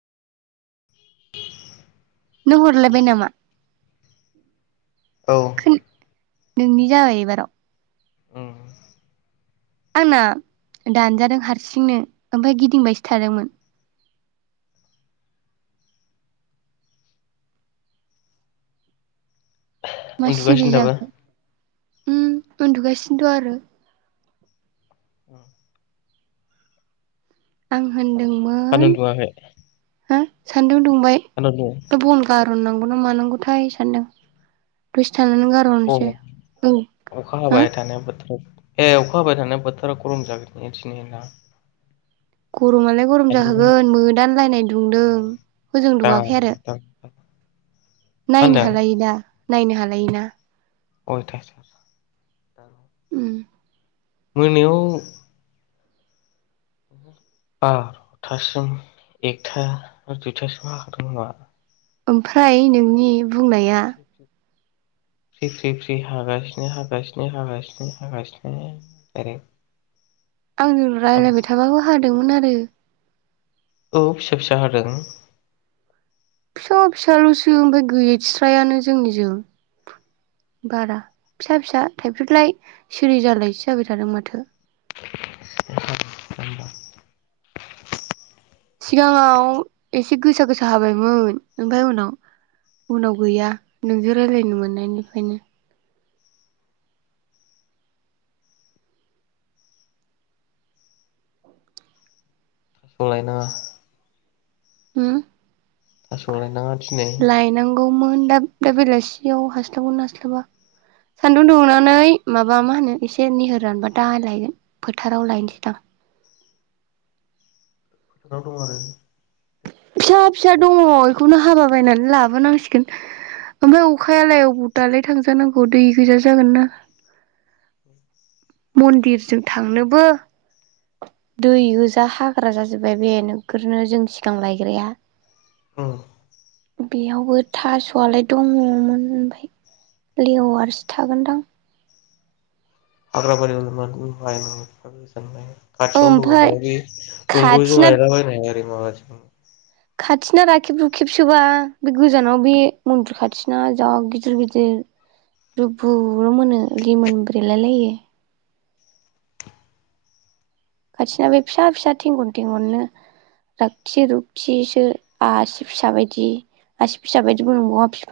[inaudible] नों हरलायबाय नामा? औ खोन नोंनि जाबाय एबाराव आंना दानजादों हारसिंनो ओमफ्राय गिदिंबायसो थादोंमोन। मा सिरि उन्दुगासिनो दाबो जाखो? उम उन्दुगासिनो थ आरो आं होन सान्दुं दुङाखै सान्दुं दुंबाय सान्दुं दुं द बन गारन नांगौ मानांगौथाय सानदों गोस साननानै गारहरनिसै‌ गरम औ अखा हो हाबाय थानाय बोथोराव ए अखा हाबाय थानाय बोथोरा गरम जागोन इदिनो ना? गरमालाय गरम सान्दुं जाखागोन मोदानलायनाय दुंदों होजों दा दुङाखै आरो दा मा नायनो होनदों हालायि दा नायनो हालायि ना अयथासार उम मोनायाव बार'थासिम एकथा दुइथासिम हाखादों नामा ओमफ्राय नोंनि बुंनाया फ्रि फ्रि फ्रि हागासिनो हागासिनो हागासिनो हागासिनो एरै आंजों रायलायबा थाबाबो हा दोंमोन आरो औ फिसा फिसा हादों एथ' फिसालसो ओमफ्राय गैस्रायानो जोंनिजों बारा फिसा फिसा थाइफ्रिलाय सिरि जालायसो जाबाय थादों माथो [unintelligible] सिगाङाव एसे गोसा गोसा हाबायमोन ओमफ्राय उनाव उनाव गैया नोंजों रायलायनो मोननायनिफ्रायनो संलायनाङा उम थास' लायनाङा दिनै लायनांगौमोन दा दा बेलासियाव हास्लाबोन हास्लाबा सान्दुं दुंनानै माबा मा होनो एसे निहोर रानबा दा लायगोन फोथाराव लायनोसै दां फोथाराव दं आरो फिसा फिसा दङ बेखौनो हाबा बायनानै लाबोनांसिगोन ओमफ्राय अखायालाय‌ अबाव दालाय थांजानांगौ दै गैजा जागोन ना मन्दिरजों थांनोबो दै गोजा हाग्रा जाजोबबाय बे नोगोरनो जों सिगां लायग्राया औ बेयावबो थास'आलाय दङमोन ओमफ्राय लेवारसो थागोनदां हाग्रााबारियाव [unintelligible] खाथियावनो ओमफाय दङोबा ओरै दंग'जों खाथिना लायलाबायनो हाया ओरै माबादि खाथिना राखेबा रूखेबसोबा बे गोजानाव बे मन्दिर खाथिना जा गिदिर गिदिर रबुल मोनो लिमोन ब्रेलायलायो खाथिना बे फिसा फिसा थेंगन थेंगननो रागथि रुखथिसो आसि फिसा बायदि आसि फिसा बायदिबो नंबावा फि